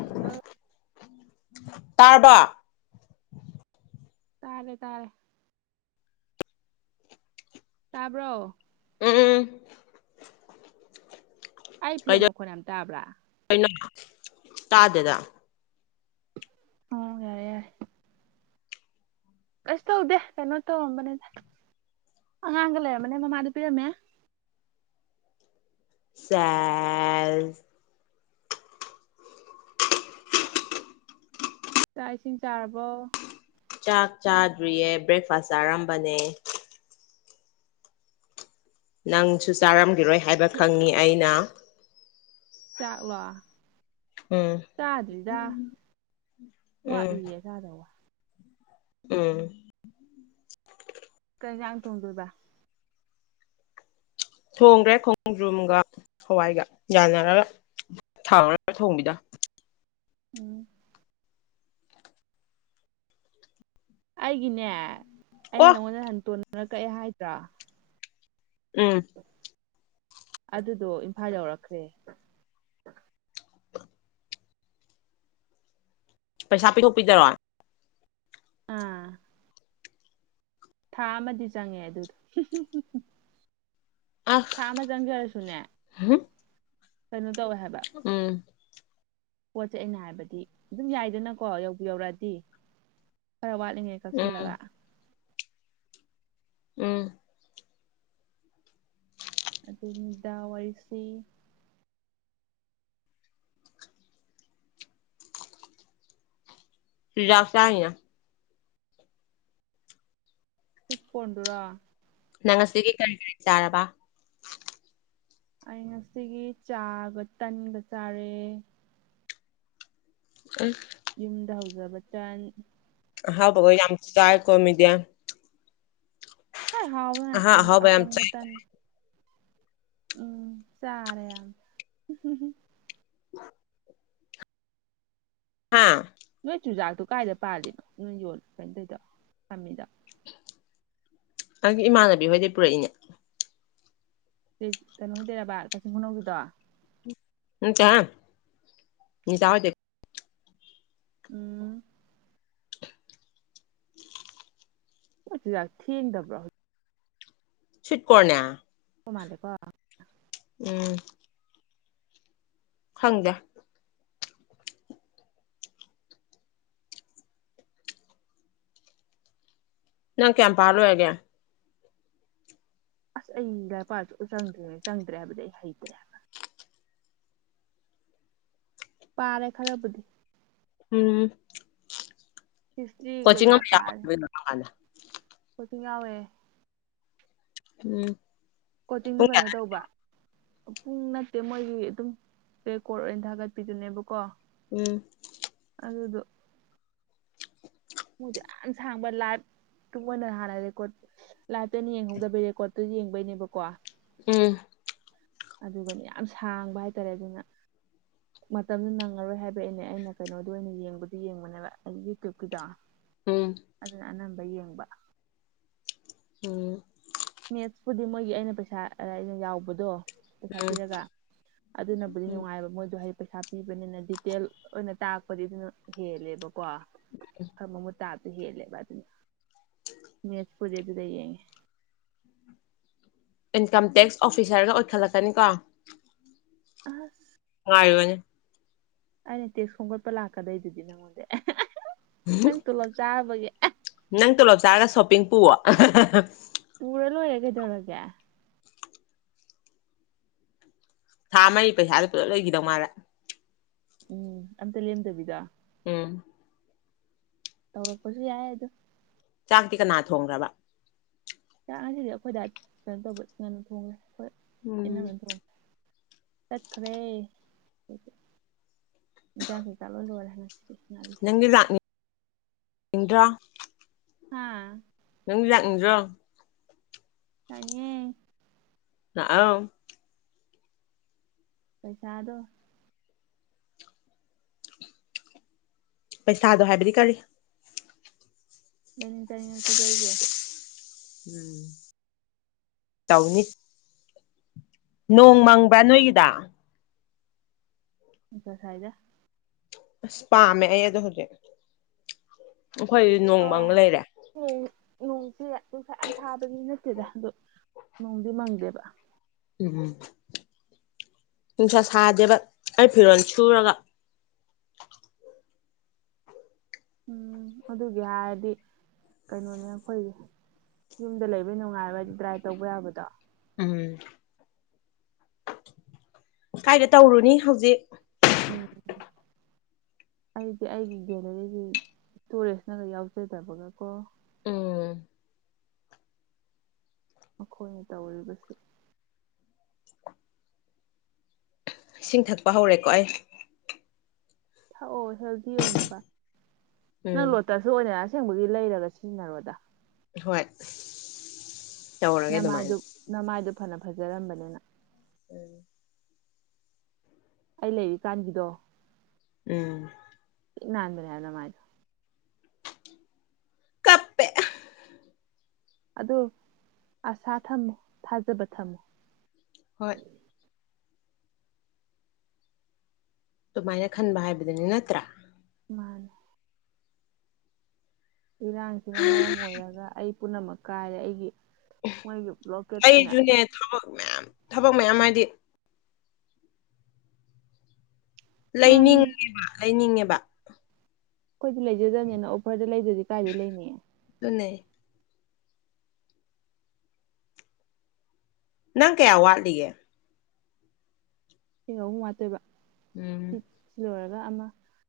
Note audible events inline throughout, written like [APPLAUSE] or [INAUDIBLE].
hello ꯇꯔꯔꯕ ꯇꯥꯔꯦ ꯇꯥꯔꯦ ꯇꯥꯕ꯭ꯔꯣ ꯎꯝ ꯑꯩ ꯐꯦꯟ ꯃꯈꯣꯟ ꯌꯥꯝ ꯇꯥꯕ꯭ꯔꯥ ꯑꯩꯅ ꯇꯥꯗꯦꯗ ꯍ ꯌꯥꯔꯦ ꯌꯥꯔꯦ ꯀꯁ ꯇꯧꯗꯦ ꯀꯩꯅꯣ ꯇꯧꯔꯝꯕꯅꯦꯗ ꯑꯉꯥꯡꯒ ꯂꯩꯔꯝꯕꯅꯦ ꯃꯃꯥꯗ ꯄꯤꯔꯝꯃꯦ ꯁꯦꯜ ꯆꯥꯛ ꯏꯁꯤꯡ ꯆꯥꯔꯕ ꯆꯥꯛ ꯆꯥꯗ꯭ꯔꯤꯌꯦ ꯕ꯭ꯔꯦꯛꯐꯥꯁ ꯆꯥꯔꯝꯕꯅꯦ ꯅꯪꯁꯨ ꯆꯥꯔꯝꯈꯤꯔꯣꯏ ꯍꯥꯏꯕ ꯈꯪꯉꯤ ꯑꯩꯅ ꯆꯥꯛꯂꯣ ꯎꯝ ꯆꯥꯗ꯭ꯔꯤꯗ ꯎꯝ ꯋꯥꯠꯂꯤꯌꯦ ꯌꯥꯗꯧꯕ ꯎꯝ ꯀꯩꯖꯥꯡ ꯇꯣꯡꯗꯣꯏꯕ ꯊꯣꯡꯈ꯭ꯔꯦ ꯈꯣꯡꯗ꯭ꯔꯨꯝꯒ ꯍꯋꯥꯏꯒ ꯌꯥꯅꯔꯒ ꯊꯥꯎ ꯊꯣꯡꯕꯤꯗ ꯎꯝ ꯑꯩꯒꯤꯅꯦ ꯑꯩꯅ ꯑꯣ ꯅꯪꯉꯣꯟꯗ ꯍꯟꯇꯣꯟꯅꯅ ꯀꯛꯑꯦ ꯍꯥꯏꯗ꯭ꯔꯥ ꯎꯝ ꯑꯗꯨꯗꯣ ꯏꯝꯐꯥꯜ ꯌꯧꯔꯛꯈ꯭ꯔꯦ ꯄꯩꯁꯥ ꯄꯤꯊꯣꯛꯄꯤꯗꯔꯣ ꯑꯥ ꯊꯥ ꯑꯃꯗꯤ ꯆꯪꯉꯦ ꯑꯗꯨꯗꯣ ꯑꯁ ꯊꯥ ꯑꯃ ꯆꯪꯈꯔꯁꯨꯅꯦ ꯀꯩꯅꯣ ꯇꯧꯋꯦ ꯍꯥꯏꯕ ꯎꯝ ꯄꯣꯠꯁꯦ ꯑꯩꯅ ꯍꯥꯏꯕꯗꯤ ꯑꯗꯨꯝ ꯌꯥꯏꯗꯅꯀꯣ ꯌꯧꯕꯤ ꯌꯧꯔꯛꯑꯗꯤ ꯈꯔ ꯋꯥꯠꯂꯤꯉꯩ ꯎꯝ ꯆꯁꯜꯂꯒ ꯎꯝ ꯑꯗꯨꯗ ꯋꯥꯔꯤꯁꯤ ꯇꯖꯥ ꯑꯁꯦ ꯍꯥꯏꯅ ꯄꯤꯠ ꯀꯗꯨꯔꯥ ꯅꯪ ꯑꯁꯤꯒꯤ ꯀꯔꯤ ꯀꯔꯤ ꯆꯥꯔꯕ ꯑꯩ ꯉꯁꯤꯒꯤ ꯆꯥꯕ ꯇꯟꯕ ꯆꯥꯔꯑꯦ ꯑ ꯌꯨꯝꯗ ꯍꯧꯖꯕ ꯇꯟ ꯍꯥꯎꯕꯕꯣ ꯌꯥꯝ ꯇꯗꯥꯏ ꯀꯃꯤ ꯗꯦ ꯍꯣꯏ ꯑꯍꯥ ꯍꯥꯎꯅꯥꯆ ꯑꯍꯥꯎꯕ ꯌꯥꯝ ꯑꯀꯪ ꯆꯥꯏ ꯃꯇ ꯎꯝ ꯆꯔꯦ ꯌꯥꯝ [INAUDIBLE] ꯍꯥꯥ ꯅꯣꯏ ꯆꯨꯖꯥꯛꯇꯣ ꯀꯥꯏꯏꯗ ꯄꯥꯜꯂꯤꯅꯣ ꯅꯣꯏ ꯌꯣꯜꯂꯤꯂ ꯀꯩꯅꯣ ꯀꯩꯗ ꯐꯥꯝꯃꯤꯗ ꯅꯪꯒꯤ ꯏꯃꯥꯟꯅꯕꯤ ꯍꯣꯏꯩ ꯄꯨꯔꯛꯏꯅꯦ ꯁꯤ ꯀꯩꯅꯣꯗꯦꯔꯕꯕꯥ ꯀꯛꯆꯤꯡ ꯈꯨꯅꯧꯒꯤꯗꯣ ꯎꯝ ꯆꯍ ꯃꯤꯁꯥꯎꯗꯦ ꯎꯝ ꯥꯛ ꯊꯗꯕ꯭ꯔꯣ ꯁꯤꯤꯠ ꯀꯣꯔꯣꯅꯦ ꯎ ꯃꯥꯂꯀꯣ ꯎꯝ ꯍꯪꯗꯦ ꯅꯪ ꯀꯌꯥꯄꯥꯔꯣ ꯍꯥꯏꯒ ꯑꯁ ꯑꯩ ꯂꯄꯥꯁꯨ ꯎ ꯆꯪꯗ꯭ꯔꯤꯉꯩ ꯆꯪꯗ꯭ꯔꯦ ꯍꯥꯏꯕꯗꯤ ꯑꯩ ꯍꯩꯇ꯭ꯔꯦ ꯄꯥꯔꯦ ꯈꯔꯕꯨꯗꯤ ꯎꯝ ꯍꯤꯁꯇ꯭ꯔꯤ ꯀꯣꯆꯤꯡ ꯀꯩꯀꯥ ꯑꯃ ꯄꯥꯔ ꯌꯥꯎꯔꯗꯣꯏꯅꯣ ꯀꯔꯝꯀꯥꯟꯗ ꯀꯣꯇꯤꯡ ꯉꯥꯎꯋꯦ ꯎꯝ ꯀꯣꯆꯤꯡꯗꯨ ꯄꯨꯡ ꯀꯩꯅꯣ ꯀꯌꯥꯗ ꯇꯧꯕ ꯄꯨꯡ ꯅꯠꯇꯦ ꯃꯣꯏꯒꯤ ꯑꯗꯨꯝ ꯔꯦꯀꯣꯔꯠ ꯑꯣꯏꯅ ꯊꯥꯒꯠꯄꯤꯗꯨꯅꯦꯕꯀꯣ ꯎꯝ ꯑꯗꯨꯗꯣ ꯗꯨ ꯌꯥꯝ ꯁꯥꯡꯕ ꯂꯥꯏꯚ ꯇꯨ ꯃꯣꯏꯅ ꯍꯥꯟꯅ ꯔꯦꯀꯣꯔꯠ ꯂꯥꯏꯞꯇꯅ ꯌꯦꯡꯍꯧꯗꯕꯩ ꯔꯦꯀꯣꯠꯇꯨ ꯌꯦꯡꯕꯩꯅꯦꯕꯀꯣ ꯎꯝ ꯑꯗꯨꯒꯅꯤ ꯌꯥꯝ ꯁꯥꯡꯕ ꯍꯥꯏꯇꯥꯔꯦ ꯑꯗꯨꯅ [INAUDIBLE] ꯃꯇꯝꯗꯨꯣ ꯅꯪꯉꯔꯣꯏ ꯍꯥꯏꯕ ꯑꯩꯅꯦ ꯑꯩꯅ ꯀꯩꯅꯣꯗ ꯑꯣꯏꯅ ꯌꯦꯡꯕꯗꯨ ꯌꯦꯡꯕꯅꯦꯕ ꯑꯩ ꯌꯨꯇ꯭ꯌꯨꯨꯞꯀꯤꯗ ꯎꯝ ꯑꯗꯨꯅ ꯑꯅꯝꯕ ꯌꯦꯡꯕ ꯎꯝ ꯃꯦꯠꯁꯄꯨꯗꯤ ꯃꯣꯏꯒꯤ ꯑꯩꯅ ꯄꯩꯁꯥ ꯑꯩꯅ ꯌꯥꯎꯕꯗꯣ ꯄꯩꯁꯥ ꯎꯝ ꯄꯤꯔꯒ ꯑꯗꯨꯅꯕꯨꯗꯤ ꯎꯝ ꯅꯨꯡꯉꯥꯏꯑꯕ ꯃꯣꯏꯗꯣ ꯍ ꯄꯩꯁꯥ ꯄꯤꯕꯅꯤꯅ ꯗꯤꯇꯦꯜ ꯑꯣꯏꯅ ꯇꯥꯛꯔꯄꯗꯤ ꯑꯗꯨꯅ ꯍꯦꯜꯂꯦꯕꯀꯣ ꯈꯔ ꯃꯃꯨꯠ ꯇꯥ ꯍꯦꯜꯂꯦꯕ ꯑꯗꯨꯅꯤ ꯃꯦꯠꯁꯄꯨꯗꯤ ꯑꯗꯨꯗ ꯌꯦꯡꯉꯦ ꯏꯟꯀꯝ ꯇꯦꯛꯁ ꯑꯣꯐꯤꯁꯥꯔꯒ ꯑꯣꯏꯈꯠꯂꯛꯀꯅꯤꯀꯣ ꯑꯍ ꯉꯥꯏꯕꯅꯤ ꯑꯩꯅ ꯇꯦꯛꯁ ꯈꯣꯝꯒꯠꯄ ꯂꯥꯛꯀꯗꯩꯗꯨꯗꯤ ꯅꯪꯉꯣꯟꯗ ꯅꯪ ꯇꯣꯂꯞ ꯆꯥꯔꯕꯒꯤ ꯅꯪ ꯇꯣꯂꯣꯞ ꯆꯥꯔꯒ ꯁꯣꯞꯄꯤꯡ ꯄꯨꯋꯣ ꯄꯨꯔ ꯂꯣꯏꯔꯦ ꯀꯩꯗꯧꯔꯒꯦ ꯊꯥ ꯃꯔꯤ ꯄꯩꯁꯥꯗꯨ ꯄꯨꯂꯞ ꯂꯩꯒꯤꯗꯧ ꯃꯥꯜꯂꯦ ꯎꯝ ꯑꯝꯇ ꯂꯦꯝꯗꯕꯤꯗ ꯎꯝ ꯇꯧꯔꯛꯄꯁꯨ ꯌꯥꯏ ꯑꯗꯣ ꯆꯥꯛꯇꯤ ꯀꯅꯥ ꯊꯣꯡꯈ꯭ꯔꯕ ꯆꯥꯛ ꯉꯁꯤꯗꯤ ꯑꯩꯈꯣꯏ ꯗꯥꯏ ꯀꯩꯅꯣ ꯇꯧꯕ ꯉꯟꯅ ꯊꯣꯡꯉꯦ ꯑꯩꯈꯣꯏ ꯎꯝ ꯏꯅꯝꯃꯅ ꯊꯣꯡꯉꯦ ꯆꯠꯈ꯭ꯔꯦ ꯍꯦꯟꯖꯥꯡ ꯀꯩꯀꯥ ꯂꯣꯏ ꯂꯣꯏꯔꯦ ꯉꯁꯤ ꯅꯪꯗꯤ ꯂꯥꯛꯅꯤꯡ ꯅꯤꯡꯗ꯭ꯔꯣ ꯍꯥꯥ ꯅꯪꯗꯤ ꯂꯥꯛꯅꯤꯡ ꯗ꯭ꯔꯣ ꯂꯥꯛꯅꯤꯡꯉꯦ ꯂꯥꯛꯑꯣ ꯄꯩꯁꯥꯗꯣ ꯄꯩꯁꯥꯗꯣ ꯍꯥꯏꯕꯗꯤ ꯀꯔꯤ ꯂꯥꯏꯅꯤꯡ ꯆꯥꯏꯅꯤꯡꯉ ꯄꯤꯗꯣꯏꯒꯦ ꯎꯝ ꯇꯧꯅꯤ ꯅꯣꯡ ꯃꯪꯕ꯭ꯔꯥ ꯅꯣꯏꯒꯤꯗ ꯅꯨꯡꯁꯥ ꯁꯥꯏꯗ ꯑꯁ ꯄꯥꯝꯃꯦ ꯑꯩ ꯑꯗꯣ ꯍꯧꯖꯤꯛ ꯑꯩꯈꯣꯏ ꯅꯣꯡ ꯃꯪꯉ ꯂꯩꯔꯦ ꯍꯌꯦ ꯅꯣꯡꯁꯦ ꯅꯨꯡꯁꯥ ꯌꯥꯝ ꯁꯥꯕꯗꯤ ꯅꯠꯇꯦꯗ ꯑꯗꯣ ꯅꯣꯡꯗꯤ ꯃꯪꯗꯦꯕ ꯎꯝ ꯎꯝ ꯅꯨꯡꯁꯥ ꯁꯥꯗꯦꯕ ꯑꯩ ꯐꯤꯔꯣꯜ ꯁꯨꯔꯒ ꯎꯝ ꯑꯗꯨꯒꯤ ꯍꯥꯏꯔꯗꯤ ꯀꯩꯅꯣꯅꯦ ꯑꯩꯈꯣꯏꯒꯤ ꯌꯨꯝꯗ ꯂꯩꯕ ꯅꯨꯡꯉꯥꯏꯕ ꯍꯥꯏꯗꯤ ꯗ꯭ꯔꯥꯏ ꯇꯧꯕ ꯌꯥꯕꯗꯣ ꯎꯝ ꯀꯥꯏꯗ ꯑꯁ ꯇꯧꯔꯨꯅꯤ ꯍꯧꯖꯤꯛ ꯎꯝ ꯑꯩꯗꯤ ꯑꯩꯒꯤ ꯒꯦꯂꯔꯤꯁꯤ ꯏꯁꯇꯣꯔꯦꯖꯅꯒ ꯌꯥꯎꯖꯗꯕꯒ ꯀꯣ ꯎꯝ ꯃꯈꯣꯏꯅ ꯇꯧꯔꯤꯕꯁꯤ ꯏꯁꯤꯡ ꯊꯛꯄ ꯍꯧꯔꯦꯀꯣ ꯑꯩ ꯊꯥꯛꯑꯣ ꯍꯦꯜꯗꯤ ꯑꯣꯏꯅꯕ ꯅꯪ ꯎꯝ ꯂꯣ ꯇꯁꯨ ꯑꯣꯏꯅ ꯑꯁꯦꯡꯕꯒꯤ ꯂꯩꯔꯒ ꯁꯤꯖꯤꯟꯅꯔꯣꯗ ꯍꯣꯏ ꯇꯧꯔꯒꯦ ꯑꯗꯨꯃꯥꯏꯅ ꯅꯃꯥꯏꯗꯨꯅꯃꯥꯏꯗꯣ ꯐꯅ ꯐꯖꯔꯝꯕꯅꯤꯅꯪ ꯎꯝ ꯑꯩ ꯂꯩꯔꯤꯀꯥꯟꯒꯤꯗꯣ ꯎꯝ ꯊꯤ ꯅꯥꯟꯕꯅꯦꯕ ꯅꯃꯥꯏꯗꯣ ꯀꯞꯄꯦ ꯑꯗꯣ ꯑꯁꯥ ꯊꯝꯃꯣ ꯊꯥꯖꯕ ꯊꯝꯃꯣ ꯍꯣꯏ ꯑꯗꯨꯃꯥꯏꯅ ꯈꯟꯕ ꯍꯥꯏꯕꯗꯨꯅꯤ ꯅꯠꯇ꯭ꯔꯥ ꯃꯥꯥꯟ ꯏꯔꯥꯡꯁꯤꯅ ꯃꯔꯝ ꯑꯣꯏꯔꯒ ꯑꯩ ꯄꯨꯝꯅꯃꯛ ꯀꯥꯏꯔꯦ ꯑꯩꯒꯤ ꯃꯣꯏꯒꯤ ꯕ꯭ꯂꯣꯀꯦꯠꯁꯤꯅ ꯑꯩꯁꯨꯅꯦ ꯊꯕꯛ ꯃꯌꯥꯝ ꯊꯕꯛ ꯃꯌꯥꯝ ꯍꯥꯏꯗꯤ ꯃꯥꯅꯤꯅꯦ ꯂꯩꯅꯤꯡꯉꯦꯕ ꯂꯩꯅꯤꯡꯉꯦꯕ ꯑꯩꯈꯣꯏꯗꯤ ꯂꯩꯖꯗꯕꯅꯤꯅ ꯑꯣꯐꯔꯗ ꯂꯩꯗ꯭ꯔꯗꯤ ꯀꯥꯏꯗꯤ ꯂꯩꯅꯤꯑ ꯄꯨꯅꯦ ꯅꯪ ꯀꯌꯥ ꯋꯥꯠꯂꯤꯒꯦ ꯏꯁꯤꯡ ꯑꯍꯨꯝ ꯋꯥꯇꯣꯏꯕ ꯎꯝ ꯁꯤ ꯂꯣꯏꯔꯒ ꯑꯃ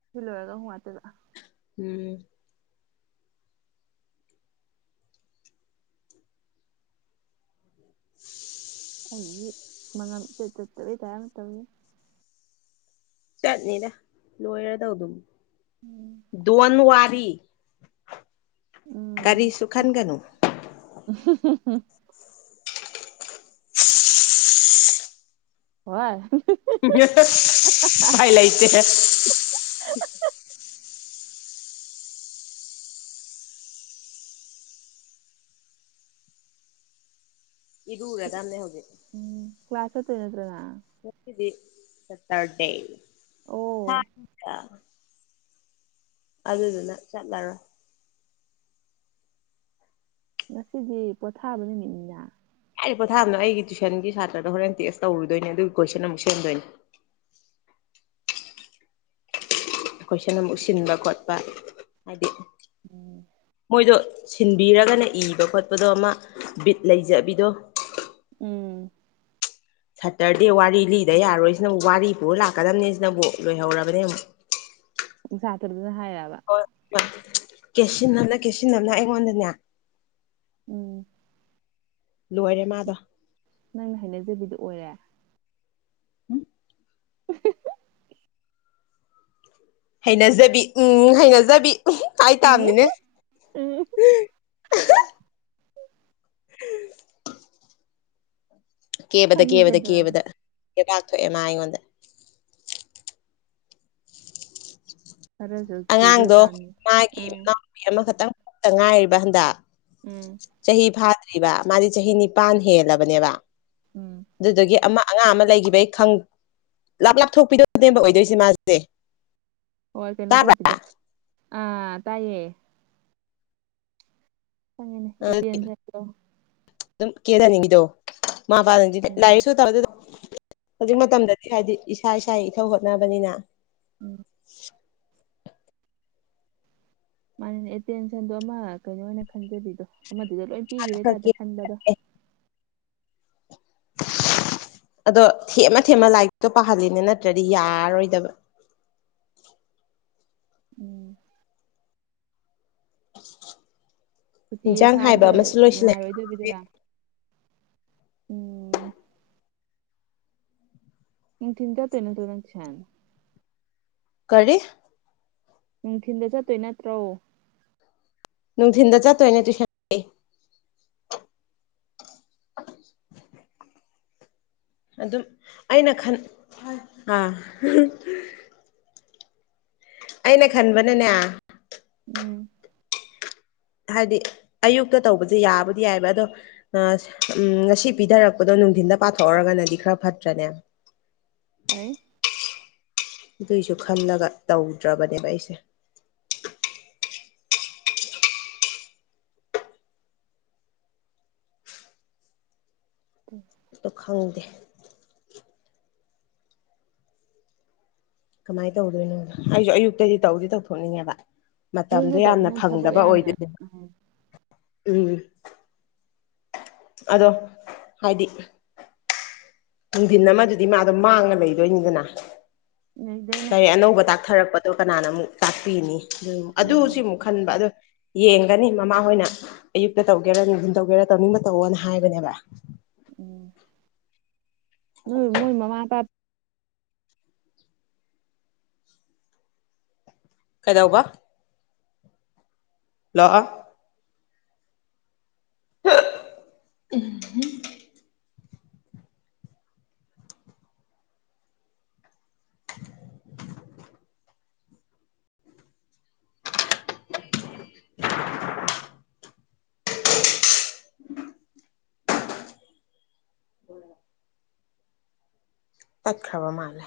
ꯁꯤ ꯂꯣꯏꯔꯒ ꯑꯍꯨꯝ ꯋꯥꯇꯣꯏꯕ ꯎꯝ [INAUDIBLE] ꯑꯩꯒꯤ ꯃꯅꯝꯆ ꯆꯠꯇꯕ ꯇꯔꯅ ꯇꯧꯋ ꯆꯠꯅꯤꯗ ꯂꯣꯏꯔꯗꯧ ꯑꯗꯨꯝ ꯗꯣꯟ ꯋꯥꯗꯤ ꯀꯒꯥꯔꯤꯁꯨꯨ ꯈꯥꯟꯒꯅꯨ ꯎ [UNINTELLIGIBLE] ꯍꯣꯏ ꯄꯥꯏ ꯂꯩꯇꯦ ꯏꯔꯦꯗꯥꯟꯅꯦ ꯍꯒꯦ ꯎꯝ ꯀ꯭ꯂꯥꯁꯦ ꯆꯠꯇꯣꯏ ꯅꯠꯇ꯭ꯔꯣ ꯅꯪ ꯗꯤ ꯆꯠꯇꯔꯗꯦ ꯑꯣ ꯍ ꯑꯗꯨꯗꯨꯅ ꯆꯠꯂꯔ ꯉꯁꯤꯗꯤ ꯄꯣꯊꯥꯕ ꯅꯨꯃꯤꯠꯅꯤꯅ ꯍꯥꯏꯔꯤꯕ ꯄꯣꯊꯥꯝꯗꯣ ꯑꯩꯒꯤ ꯇꯨꯏꯁꯟꯒꯤ ꯁꯥꯇ꯭ꯔꯗ ꯍꯣꯔꯦꯟ ꯇꯦꯛꯁ ꯇꯧꯔꯨꯗꯣꯏꯅꯦ ꯑꯗꯨꯒꯤ ꯀꯣꯏꯁꯟ ꯑꯃꯨꯛ ꯁꯦꯝꯗꯣꯏꯅꯦ ꯑꯩꯈꯣꯏꯁꯤꯅ ꯑꯃꯨꯛ ꯁꯤꯟꯕ ꯈꯣꯠꯄ ꯍꯥꯏꯗꯤ ꯎꯝ ꯃꯣꯏꯗꯣ ꯁꯤꯟꯕꯤꯔꯒꯅ ꯏꯕ ꯈꯣꯠꯄꯗꯣ ꯑꯃ ꯕꯤꯠ ꯂꯩꯖꯕꯤꯗꯣ ꯎꯝ ꯁꯇꯔꯗꯦ ꯋꯥꯔꯤ ꯂꯤꯗ ꯌꯥꯔꯣꯏꯁꯤꯅꯕꯨ ꯋꯥꯔꯤ ꯄꯨꯔ ꯂꯥꯛꯀꯗꯕꯅꯤ ꯁꯤꯅꯕꯨ ꯂꯣꯏꯍꯧꯔꯕꯅꯦ ꯑꯃꯛ ꯁꯥꯇ꯭ꯔꯗꯨꯅ ꯍꯥꯏꯑꯕ ꯀꯦꯁꯤꯟ ꯑꯃꯅ ꯀꯦꯁꯤꯟ ꯑꯃꯅ ꯑꯩꯉꯣꯟꯗꯅꯦ ꯎꯝ ꯂꯣꯏꯔꯦ ꯃꯥꯗꯣ ꯅꯪꯅ ꯍꯥꯏꯅꯖꯕꯤꯗꯨ ꯑꯣꯏꯔꯦ [INAUDIBLE] ꯍꯩꯅꯖꯕꯤ ꯎꯝ ꯍꯩꯅꯖꯕꯤ ꯍꯥꯏ ꯎꯝ ꯇꯥꯕꯅꯤꯅꯦ ꯎꯝ ꯎ ꯀꯦꯕꯗ ꯈꯪꯉꯤ ꯀꯦꯕꯗ ꯀꯩꯗꯧꯔꯒꯦ ꯀꯦꯕꯗ ꯀꯦꯕꯥꯛ ꯊꯣꯛꯑꯦ ꯃꯥ ꯑꯩꯉꯣꯟꯗ [UNINTELLIGIBLE] ꯑꯉꯥꯡꯗꯣ ꯇꯥꯕꯅꯤ ꯃꯥꯒꯤ ꯎꯝ ꯄꯤ ꯑꯃꯈꯛꯇꯪꯛꯇ ꯉꯥꯏꯔꯤꯕ ꯍꯟꯗ ꯎꯝ ꯆꯍꯤꯥ ꯐꯥ ꯃꯥꯗꯤ ꯆꯍꯤ ꯅꯤꯄꯥꯟ ꯍꯦꯜꯂꯕꯅꯦꯕ ꯎꯝ ꯑꯗꯨꯗꯒꯤ ꯑꯃ ꯑꯉꯥꯡ ꯑꯃ ꯂꯩꯈꯤꯕꯩ ꯈꯪ ꯂꯥꯞ ꯂꯥꯞꯊꯣꯛꯄꯤꯗꯣ ꯅꯦꯝꯕ ꯑꯣꯏꯗꯣꯏꯁ ꯃꯥꯁꯦ ꯍꯣꯏ ꯀꯩꯅꯣ ꯇꯥꯕ꯭ꯔꯥ ꯇꯧꯕꯤꯗꯣ ꯑꯥ ꯇꯥꯏꯌꯦ ꯐꯪꯉꯦꯅꯦ ꯑꯦ ꯄꯟꯁꯂꯣ ꯑꯗꯨꯝ ꯀꯦꯍꯅꯤꯡꯉꯤꯗꯣ ꯃꯥꯄꯥꯥ ꯅꯗꯤ ꯎꯝ ꯂꯥꯏꯔꯤꯁꯨ ꯇꯧꯔꯗꯤ ꯍꯧꯖꯤꯛ ꯃꯇꯝꯗꯗꯤ ꯍꯥꯏꯗꯤ ꯏꯁꯥ ꯏꯁꯥꯒꯤ ꯏꯊꯧ ꯍꯣꯠꯅꯕꯅꯤꯅ [INAUDIBLE] ꯃꯥꯅꯅꯦ ꯑꯦꯇꯦꯟꯁꯟꯗꯣ ꯑꯃ ꯀꯩꯅꯣ ꯑꯣꯏꯅ ꯈꯟꯖꯕꯤꯗꯣ ꯑꯃꯗꯨꯗ ꯂꯣꯏ ꯄꯤꯈꯤꯕꯩ ꯈꯔ ꯇꯥꯏꯞꯇ ꯀꯦꯔꯦ ꯈꯟꯕꯗꯣ ꯑꯗꯣ ꯊꯦꯝꯃ ꯊꯦꯝꯃ ꯂꯥꯏꯔꯤꯛꯇꯣ ꯄꯥꯍꯜꯂꯤꯅꯦ ꯅꯠꯇ꯭ꯔꯗꯤ ꯌꯥꯔꯔꯣꯏꯗꯕ [UNINTELLIGIBLE] ꯁꯨꯇꯤꯗ ꯏꯟꯖꯥꯡ ꯍꯥꯏꯕ ꯊꯥꯕꯗ ꯑꯃꯁꯨ ꯂꯣꯏꯁꯤꯜꯂꯛꯑꯦ ꯅꯨꯡꯉꯥꯏꯔꯣꯏꯗꯣꯏꯕꯤꯗꯨꯔꯥ ꯎꯝ ꯅꯨꯡꯊꯤꯟ ꯆꯠꯇꯣꯏ ꯅꯠꯠꯔꯣ ꯅꯪ ꯇꯨꯏꯁꯟ ꯀꯔꯤ ꯅꯨꯡꯊꯤꯟꯗ ꯆꯠꯇꯣꯏ ꯅꯠꯇ꯭ꯔꯣ ꯅꯨꯡꯊꯤꯟꯗ ꯆ ꯇꯣꯏꯅꯦ ꯇꯨꯁꯟ ꯑꯗꯨꯝ ꯑꯩꯅ ꯈꯟ ꯑꯥ ꯑꯩꯅ ꯈꯟꯕꯅꯅꯦ ꯎꯝ ꯍꯥꯏꯗꯤ ꯑꯌꯨꯛꯇ ꯇꯧꯕꯁꯦ ꯌꯥꯕꯨꯗꯤ ꯌꯥꯏꯕ ꯑꯗꯣ ꯑ ꯎꯝ ꯉꯁꯤ ꯄꯤꯊꯔꯛꯄꯗꯣ ꯅꯨꯡꯊꯤꯟꯗ ꯄꯥꯊꯣꯛꯑꯔꯒꯅꯗꯤ ꯈꯔ ꯐꯠꯇ꯭ꯔꯅꯦ ꯑꯩ ꯑꯗꯨꯏꯁꯨ ꯈꯜꯂꯒ ꯇꯧꯗ꯭ꯔꯕꯅꯦꯕ ꯑꯩꯁꯦ [UNINTELLIGIBLE] ꯈꯪꯗꯦ ꯀꯃꯥꯏꯅ ꯇꯧꯗꯣꯏꯅꯣ ꯑꯩꯁꯨ ꯑꯌꯨꯛꯇꯗꯤ ꯇꯧꯗꯤ ꯇꯧꯊꯣꯛꯅꯤꯡꯉꯦꯕ ꯃꯇꯝꯗꯣ ꯑꯌꯨꯛꯇ ꯇꯧꯔꯗꯤ ꯌꯥꯝꯅ ꯅꯪ ꯊꯕꯛ ꯐꯪꯗꯕ ꯌꯥꯝꯅ ꯑꯣꯏꯗꯣꯏꯅꯦꯕ ꯎꯝ ꯎꯝ ꯑꯗꯣ ꯍꯥꯏꯗꯤ ꯅꯨꯡꯊꯤꯟ ꯑꯃꯗꯨꯗꯤ ꯃꯥꯗꯣ ꯃꯥꯡꯉ ꯂꯩꯗꯣꯏꯅꯤꯗꯅ ꯅꯩꯗꯣꯏꯅꯦ ꯀꯔꯤ ꯑꯅꯧꯕ ꯇꯥꯛ ꯄꯠꯊꯔꯛꯄꯗꯣ ꯀꯅꯥꯅ ꯑꯃꯨꯛ ꯆꯥꯛꯄꯤꯅꯤ ꯑꯗꯨ ꯁꯤ ꯎꯝ ꯑꯃꯨꯛ ꯈꯟꯕ ꯑꯗꯣ ꯌꯦꯡꯒꯅꯤ ꯃꯃꯥ ꯍꯣꯏꯅ ꯑꯌꯨꯛꯇ ꯇꯧꯒꯦꯔ ꯅꯨꯡꯊꯤꯟ ꯇꯧꯒꯦꯔ ꯇꯧꯅꯤꯡꯕ ꯇꯧꯋꯅ ꯍꯥꯏꯕꯅꯦꯕ ꯎꯝ ꯅꯣꯏ ꯃꯣꯏ ꯃꯃꯥ ꯑ ꯇ ꯀꯩꯗꯧꯕ ꯂꯥꯛꯑꯣ [UNINTELLIGIBLE] [INAUDIBLE] [INAUDIBLE] ꯍ ꯇꯥꯏꯈꯔꯥꯕ ꯃꯂꯦ